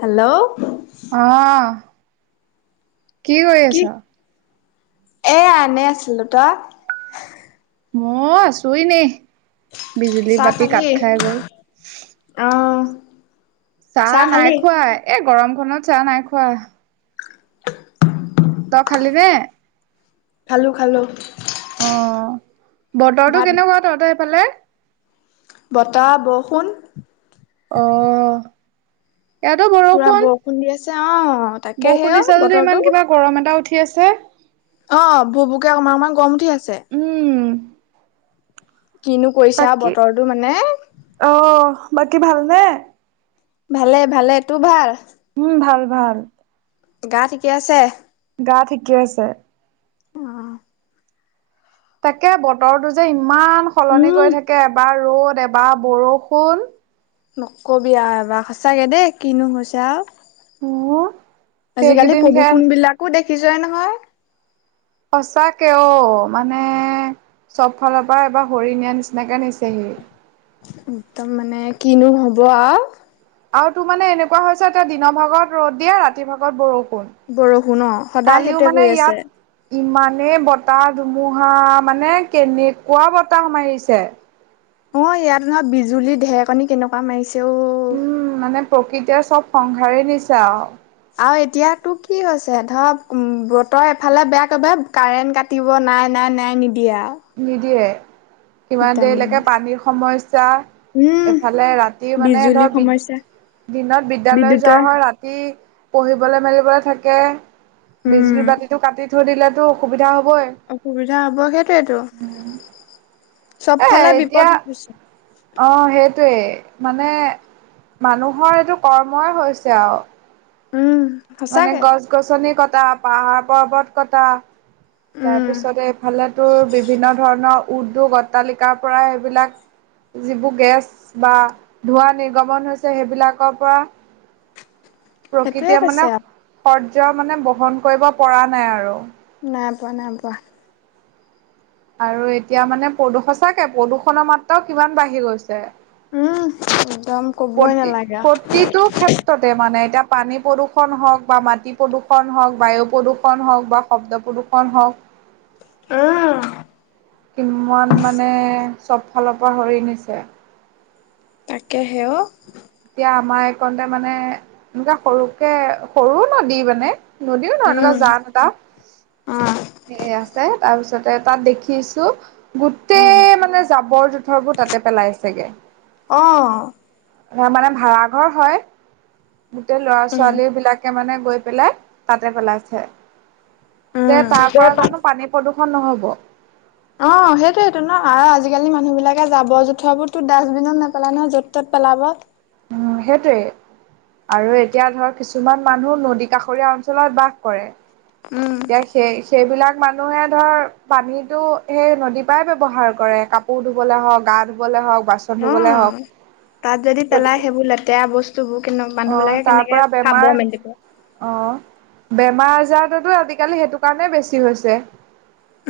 Hello অহ কি কৰি আছ? এই এনেই আছিলোঁ তই? মই আছোঁ ইনেই, বিজুলী পাতি কাত খাই গল। অঁ। চাহ নাই খোৱা এ গৰম খনত চাহ নাই খোৱা। তই খালি নে? খালোঁ খালোঁ। অ' বতৰটো কেনেকুৱা তহঁতৰ এইফালে? বতাহ বৰষুণ। অঁ। পুৰা বৰষুণ দি আছে অ। তাকে সেই বৰষুণ অ দিছে যদিও বতৰটো ইমান কিবা গৰম এটা উঠি আছে। অ' ভুক ভুককে অকণমান গৰম উঠি আছে। উম। কিনো কৰিছে আও বাকী বতৰটো মানে। অ, বাকী ভাল নে? ভালে- ভালে তোৰ ভাল? উম, ভাল-ভাল। গা ঠিকে আছে? গা ঠিকে আছে। অ তাকে বতৰটো যে ইমান সলনি উম কৰি থাকে এবাৰ ৰ'দ এবাৰ বৰষুণ। নকবি আ এবাৰ সঁচাকে দেই কিনো হৈছে আওঁ। [unintelligible] আজিকালি সেইকেইদিন সেয়া প্ৰদূষণ বিলাকো দেখিছই নহয়? সঁচাকে অ, মানে চব ফালৰ পৰা এবাৰ হৰি নিয়া নিচিনাকে নিছেহি। একদম মানে কিনো হ'ব আও। আৰু তোৰ মানে এনেকুৱা হৈছে এতিয়া দিনৰ ভাগত ৰ'দ দিয়ে ৰাতি ভাগত বৰষুণ। বৰষূণ অ, সদায় সেইটোৱে কৰি আছে। ইমানে বতাহ ধুমুহা মানে কেনেকুৱা বতাহ মাৰিছে। অ, ইয়াত নহয় বিজুলী ঢেকণী কেনেকুৱা মাৰিছে ঔ। উম, মানে প্ৰকৃতিয়ে চব সংসাৰে নিচে আও। আৰু এতিয়াতো কি হৈছে ধৰ বতৰ এফালে বেয়াকে বেব কাৰেণ্ট কাট কাটিব নাই -নাই -নাই নিদিয়ে আও। নিদিয়ে কিমান একদম দেৰিলৈকে মানে পানীৰ সমস্যা উম এফালে ৰাতি মানে বিজুলী ধৰ বিদ সমস্যা দিনত বিদ্যালয় যোৱা বিদ্যুতৰ হয় ৰাতি পঢ়িবলে মেলিবলে থাকে উম বিজুলী বাতিটো কাটি থৈ দিলেতো অসুবিধা হ'বই। অসুবিধা হব সেইটয়েটো চব এ ফালে বিপদ এতিয়া হৈছে। অ, সেইটোৱেই মানে মানুহৰ এইটো কৰ্মই হৈছে আওঁ। উম। মানে সঁচাকে গছ -গছনি কটা পাহাৰ -পৰ্বত কটা উম তাৰপিছতে এইফালে তোৰ বিভিন্ন ধৰণৰ উদ্যোগ, অট্টালিকাৰ পৰাই এইবিলাক যিবোৰ গেছ বা ধোঁৱা নিৰ্গমন হৈছে সেইবিলাকৰ পৰা সেইটোয়ে প্ৰকৃতিয়ে হৈছে মানে আও শৰ্য মানে বহন কৰিব পৰা নাই আৰু। নাই পোৱা-নাই পোৱা। আৰু এতিয়া মানে প্ৰদূষ সচাকে প্ৰদূষণৰ মাত্ৰাও কিমান বাঢ়ি গৈছে উম, একদম। কবই প্ৰতি নালাগে -পত আও প্ৰতিটো ক্ষেত্ৰতে মানে এতিয়া পানী প্ৰদূষণ হওক বা মাটি প্ৰদূষণ হওক বায়ু প্ৰদূষণ হওক বা শব্দ প্ৰদূষণ হওক [unintelligible] কিমান মানে চব ফালৰ পৰা হৰি নিছে। তাকেসে অ, এতিয়া আমাৰ এইকনতে মানে এনেকা সৰুকে সৰু নদী মানে নদীও নহয় এনেকুৱা উম, জান এটা অ। সেই আছে তাৰপিছতে তাত দেখিছোঁ উম গোটেই মানে জাবৰ -জোথৰবোৰ তাতে পেলাইছেগে। অ হে মানে ভাড়াঘৰ হয় গোটেই লৰা উম -ছোৱালী বিলাক কে মানে গৈ পেলাই তাতে পেলাইছে যে উম তাৰ তই পৰা পা জানো পানী প্ৰদূষণ নহ'ব? অ, সেইটোয়েটো ন' আৰু আজিকালি মানুহ বিলাকে জাবৰ -জোথৰবোৰতো ডাষ্টবিনত নেপেলাই নহয় য'ত -ত'ত পেলাব। উম, সেইটোৱেই। আৰু এতিয়া ধৰক কিছুমান মানুহ নদী কাষৰীয়া অঞ্চলত বাস কৰে উম এতিয়া সেই সেইবিলাক মানুহে ধৰ পানীতো সেই নদীৰ পৰাই ব্যৱহাৰ কৰে, কাপ কাপোৰ ধুবলে হওক, গা ধুবলে হওক, বা উম, তাত যদি পেলাই সেইবোৰ লেতেৰা বস্তু বস্তু বোৰ কেনে মানুহ বিলাকে কেনেকে খাব মেলিব। অ' বেমাৰ আজাৰতো আজিকালি সেইটো কাৰণে বেছি হৈছে।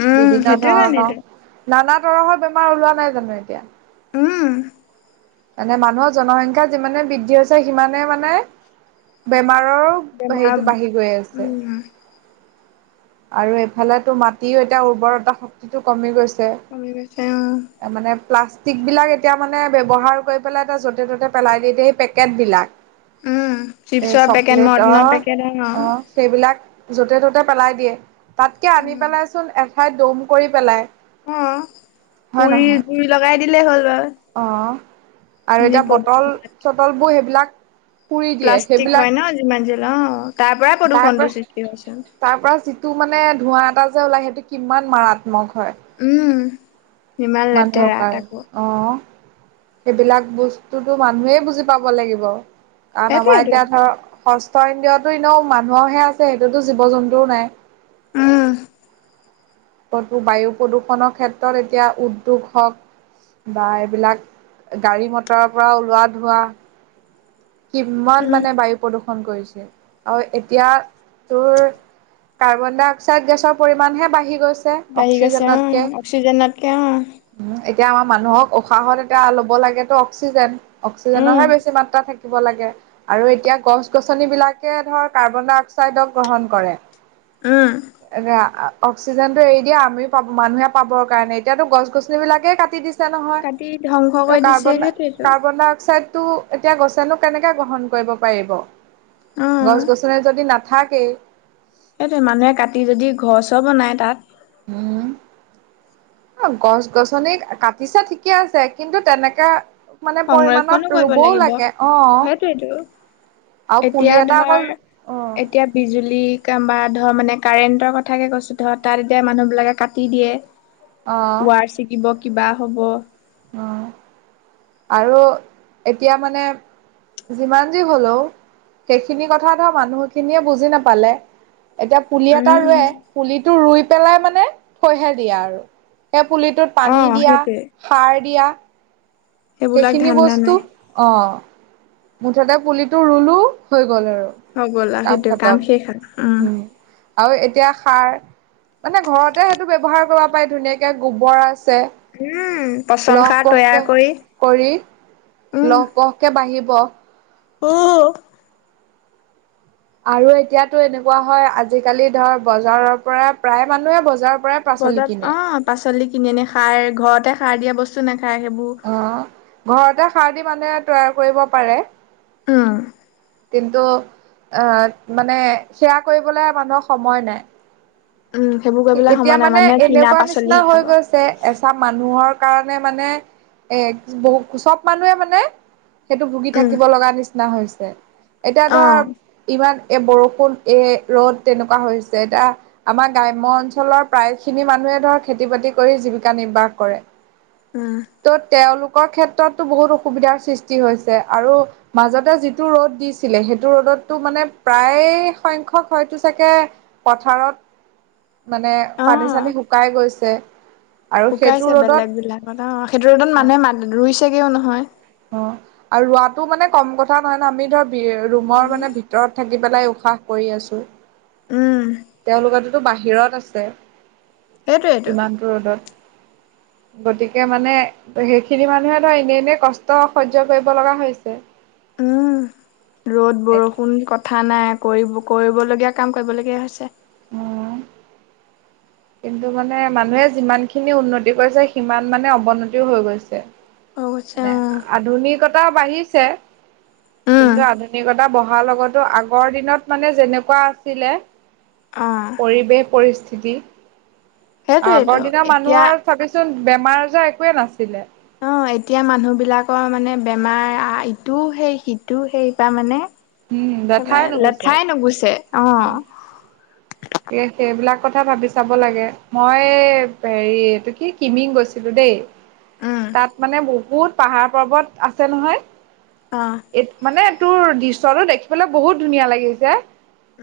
উম বিভিন্ন সেইটো ধৰণৰ কাৰণেতো নানা ধৰনৰ বেমাৰ ওলোৱা নাই জানো এতিয়া। উম, মানে মানুহৰ জনসংখ্যা যিমানে বৃদ্ধি হৈছে, সিমানে মানে বেমাৰৰ বেমাৰ সেইটো বাঢ়ি গৈ আছে। উম আৰু এইফালেতো মাটিও এতিয়া উৰ্বৰতা শক্তিটো কমি গৈছে। কমি গৈছে অ', মানে প্লাষ্টিকবিলাক এতিয়া মানে ব্যৱহাৰ কৰি পেলাই এটা য'তে-ত'তে পেলাই দি দিয়ে। সেই পেকেটবিলাক উম এ চিপছৰ পেকেট চকলেটৰ মটনৰ পেকেট অ, সেইবিলাক যতে ত'তে পেলাই দিয়ে। তাতকে আনি উম পেলাইচোন এঠাইত দম কৰি পেলাই, অ, হয় পুৰি নহয়? জুই লগাই দিলেই হ'ল হয়। অ, আৰু এতিয়া বটল হোৱাতকে চটলবোৰ সেইবিলাক পুৰি দিয়ে প্লাষ্টিক সেইবিলাক হয় ন' যিমান যি হ'লেও অ, তাৰ পৰাই প্ৰদূৰণটোৰ সৃষ্টি হৈছে। তাৰপৰা যিটো মানে ধোঁৱা এটা যে ওলায় সেইটো কিমান মাৰাত্মক হয়। উম, ইমান মানুহৰ লেতেৰা কাৰণে তাকো। অ', সেইবিলাক বস্তুটো মানুহে বুজি পাব লাগিব। কাৰণ আমাৰ সেইটোৱেটো এতিয়া ধৰক ষষ্ঠ ইন্দিয়তো এনেও মানুহে আছে, সেইটোতো জীৱ জন্তুও নাই। উম, বায়ু প্ৰদূষণৰ ক্ষেত্ৰত এতিয়া উদ্যোগ হওক, বা এইবিলাক গাড়ী মটৰৰ পৰা ওলোৱা ধোঁৱা, কিমান উম মানে বায়ু প্ৰদূ্ষণ কৰিছে আৰু এতিয়া তোৰ কাৰ্বন ডাই অক্সাইড গেছৰ পৰিমাণহে বাঢ়ি গৈছে। বাঢ়ি গৈছে অ, অক্সিজেন তকে অ', উ, এতিয়া আমাৰ মানুহক উশাহত এতিয়া ল'ব লাগেতো অক্সিজেন উম অক্সিজেনৰহে বেছি মাত্ৰা থাকে। থাকিব লাগে আৰু এতিয়া গছ গছনিবলাকে ধৰ কাৰ্বন ডাই অক্সাইডক গ্ৰহণ কৰে। উম, এ অক্সিজেনটো এৰি দিয়া আমিও পাব মানুহে পাবৰ কাৰণে এতিয়াতো গছ-গছনি বিলাকে কাটি দিছে। কাটি ধ্বংস নহয় কৰি দিছে সেইটোৱেটো কাৰ্বন-কাৰ্বন ডাই অক্সাইডটো এতিয়া গছেনো কেনেকৈ গ্ৰহণ কৰিব পাৰিব অ গছ-গছনি যদি নাথাকেই। সেইটোৱে মানুহে কাটি যদি ঘৰ চৰ বনায় তাত, উম, অ, গছ-গছনি কাটিছে ঠিকে আছে কিন্তু তেনেকে মানে সংৰক্ষণো পৰিমণত কৰিব ৰুবও লাগিব লাগে। অ', সেইটোৱেটো আৰু এতিয়া পুলি এটা ধৰ অকল অ', এতিয়া বিজুলী বা ধৰ মানে কাৰেন্টৰ কথাকে কৈছো ধৰ তাত এতিয়া মানুহ বিলাকে কাটি দিয়ে। অ', তাৰ ছিকিব কিবা হ'ব। অ', আৰু এতিয়া মানে যিমান যি হলেও সেইখিনি কথা ধৰ মানুহখিনিয়ে বুজি নাপালে। এতিয়া পুলি এটা উম ৰুৱে। পুলিটো ৰুই পেলাই মানে থৈহে দিয়া আৰু সেই পুলিটোত অ পানী দিয়া, সেইটোৱে সাৰ দিয়া, সেইবিলাক সেইখিনি ধান্দা নাই। বস্তুত অ, মুঠতে পুলিটো ৰুলো হৈ গ'ল আৰু। হৈ গল আ সেইটোয়ে কাম শেষ আৰু। উম, আৰু এতিয়া সাৰ, মানে ঘৰতে সেইটো ব্যৱহাৰ কৰিব পাৰি ধুনীয়াকে গোবৰ আছে। উম পচন লহ সাৰ তৈয়াৰ কহকে কৰি কৰি লহ পহকে বাঢ়িব। অ আৰু এতিয়াতো এনেকুৱা হয় আজিকালি ধৰ বজাৰৰ পৰা প্ৰায় মানুহে বজাৰ বজাৰ অ পাচলি কিনি আনি খায় ঘৰতে সাৰ দিয়া বস্তু নাখায় সেইবোৰ। অ', ঘৰতে সাৰ দি মানুহে তৈয়াৰ কৰিব পাৰে। অ কিন্তু আহ মানে সেয়া কৰিবলে মানুহক সময় নাই। উম সেইবোৰ কৰিবলৈ এতিয়া সময় নাই মানে মানুহে কিনা এনেকুৱা নিচিনা পাচলিহে খাব। হৈ গৈছে। এচাম মানুহৰ কাৰণে মানে এ বহু সব মানুহে মানে সেইটো ভুগি উম থাকিব লগা নিচিনা হৈছে। এতিয়া অ। ধৰ ইমান এ বৰষুণ এ ৰ'দ তেনেকুৱা হৈছে এতিয়া আমাৰ গাৱ- গ্ৰাম্য অঞ্চলৰ প্ৰায় খিনি মানুহে ধৰ খেতি বাতি কৰি জীৱিকা নিৰ্বাহ কৰে। উম। ত' তেওঁলোকৰ ক্ষেত্ৰতো বহুত অসুবিধাৰ সৃষ্টি হৈছে আৰু মাজতে যিটো ৰ'দ দিছিলে সেইটো ৰ'দততো মানে প্ৰায় সংখ্যক হয়তো চাগে পথাৰত মানে অ পানী চানী শুকাই গৈছে আৰু শুকাইছে সেইটো বেলেগ ৰ'দত বিলাকত অ' সেইটো ৰদত মানুহে মা ৰুইছেগেও নহয় অ' আৰু ৰোৱাতটো মানে কম কথা নহয় ন আমি ধৰ ৰুমৰ উম। মানে ভিতৰত থাক থাকি পেলাই উশাহ কৰি আছোঁ। উম। তেওঁলোকতোতো বাহিৰত আছে সেইটোৱেইটো। ইমানটো ৰ'দত। গতিকে মানে সেইখিনি মানুহে ধৰ এনেই এনে কষ্ট সহ্য কৰিব লগা হৈছে। উম। ৰ'দ বৰষুণ কথা নাই কৰিব কৰিবলগীয়া কাম কৰিবলগীয়া হৈছে। অ'। কিন্তু মানে মানুহে যিমান খিনি উন্নতি কৰিছে সিমান মানে অৱনতিও হৈ গৈছে। হৈ গৈছে মানে অ', আধুনিকতা বাঢ়িছে। উম, কিন্তু আধুনিকতা বঢ়াৰ লগতো আগৰ দিনত মানে যেনেকুৱা আছিলে অ', পৰিৱেশ পৰিস্থিতি সেইটোৱেইটো আগৰ দিনাৰ এতিয়া মানুহৰ চাবিচোন বেমাৰ আজাৰ একোৱে নাছিলে। অ' এতিয়া মানুহ বিলাকৰ মানে বেমাৰ ইটোও সেই সিটোও সেই বা মানে উম দেখাই সবাৰে নুগুছে লেঠাই নুগুছে অ'। হে সেইবিলাক কথা ভাবি চাব লাগে, মই হেৰি এইটো কি কিমিং গৈছিলো দেই। উম, তাত মানে বহুত পাহাৰ পৰ্বত আছে নহয়। অ' মানে তোৰ দৃশ্যটো দেখিবলৈ বহুত ধুনীয়া লাগিছে,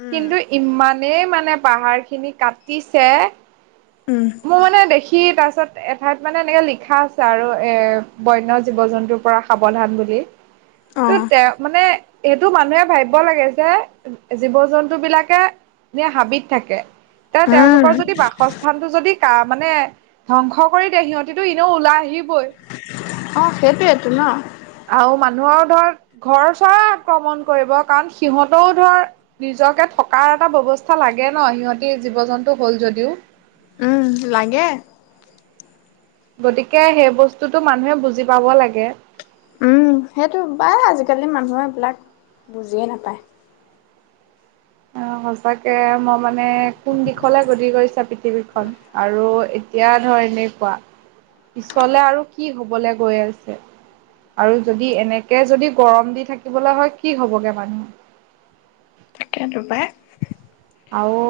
উম, কিন্তু ইমান নেই মানে পাহাৰ খিনি কাটিছে, উম, মোৰ মানে দেখি তাৰ পিছত এঠাইত মানে এনেকে লিখা আছে আৰু এ বন্য জীৱ জন্তুৰ পৰা সাৱধান বুলি। ত' অ', তেওঁ মানে সেইটো মানুহে ভাবিব লাগে যে জীৱ জন্তু বিলাকে যে হাবিত থাকে তে উম, তেওঁলোকৰ যদি বাসস্থ স্থানটো যদি কা মানে ধ্বংস কৰি দিয়ে সিহঁতিটো এনেও ওলাই আহিবই। অ সেইটোয়েইটো ন? আৰু মানুহৰ ধৰ ঘৰ চৰে আক্ৰমণ কৰিব কাৰণ সিহঁতও ধৰ নিজকে থকাৰ এটা ব্যৱস্থা লাগে ন সিহঁতি জীৱ জন্তু হল যদিও। উম লাগে। গতিকে সেই বস্তুটো মানুহে বুজি পাব লাগে। উম সেইটো প্ৰায় আজিকালি মানুহ এইবিলাক বুজিয়ে নাপায়। অঁ সচাকে মই মানে- নে কোন দিশলে গতি কৰিছে পৃথিৱীখন, আৰু এতিয়া ধৰ এনেকুৱা- পিছলে আৰু কি হবলে গৈ আছে। আৰু যদি এনেকে যদি গৰম দি থাকিবলৈ হয় কি হ'বগে মানুহ- তাকেটো পাই। আৰু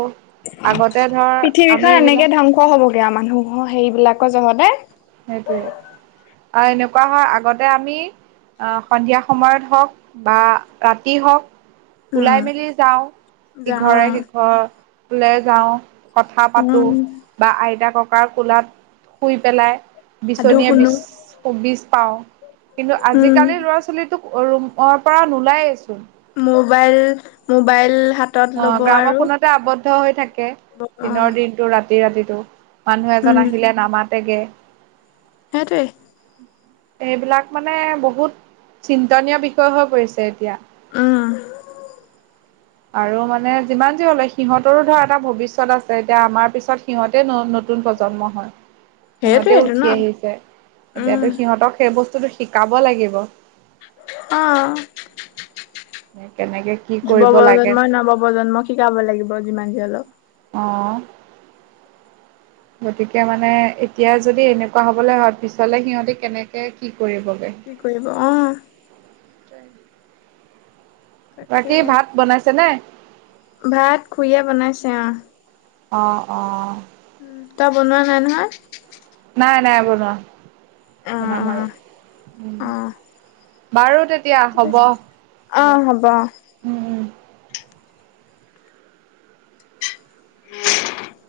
আগতে ধৰ আমি এইবিলাক- খ হ'বগে আও মানুহ সেইবিলাকৰ জহতে- সেইটোৱে, আৰু এনেকুৱা হয় আগতে আমি- আহ সন্ধিয়া সময়ত হওক বা ৰাতি হওক- উম, ওলাই মেলি যাওঁ যাওঁ ইঘৰে সিঘৰলে যাওঁ। কথা পাতো, উম, বা আইতা ককাৰ কোলাত শুই পেলাই। সাধু বিচনিয়ে শুনো। বিচ পাও, কিন্তু আজি উম, কালি লৰা ছোৱালী- তোক ৰুমৰ পৰা নোলায়ে ছোন। মোবাইল মোবাইল হাত- অঁ গ্ৰামৰ ফোনতে আৱদ্ধ হৈ থাকে, অ', দিনৰ দিনতটো ৰাতি ৰাতিতটো। মানুহ উম, এজন আহিলে নামাতেগে। সেইটোৱে। এইবিলাক মানে বহুত চিন্তনীয় বিষয় হৈ পৰিছে এতিয়া। উম আৰু মানে যিমান যি হলে সিহঁতৰো ধৰা এটা ভৱিষ্যত আছে, এতিয়া আমাৰ পিছত- সিহঁতে নতুন প্ৰজন্ম হয়। সিহঁতেও সেইটোৱেইটো ন উঠি আহিছে, উম, এতিয়াতো সিহঁতক সেই বস্তুটো শিকাব লাগিব। অঁ, কেনেকে কি যুৱ কৰিব লাগে প্ৰজন্ম নৱ প্ৰজন্ম- শিকাব লাগিব যিমান যি হ'লেও। অঁ গতিকে মানে এতিয়া যদি এনেকুৱা হবলৈ হয় পিছলে সিহঁতি কেনেকে কি কৰিবগে। কি কৰিব অঁ। [unintelligible] বাকী তাকেহে ভাত বনাইছে নে? ভাত খুৰিয়ে বনাইছে অঁ। অঁ অঁ। তই বনোৱা নাই নহয়? নাই নাই বনোৱা, অ', বনাম আৰু অ', উম। অ'। বাৰু তেতিয়া ঠিক হ'ব আছে। দে, অ', হ'ব অ'। উম উম। [unintelligible]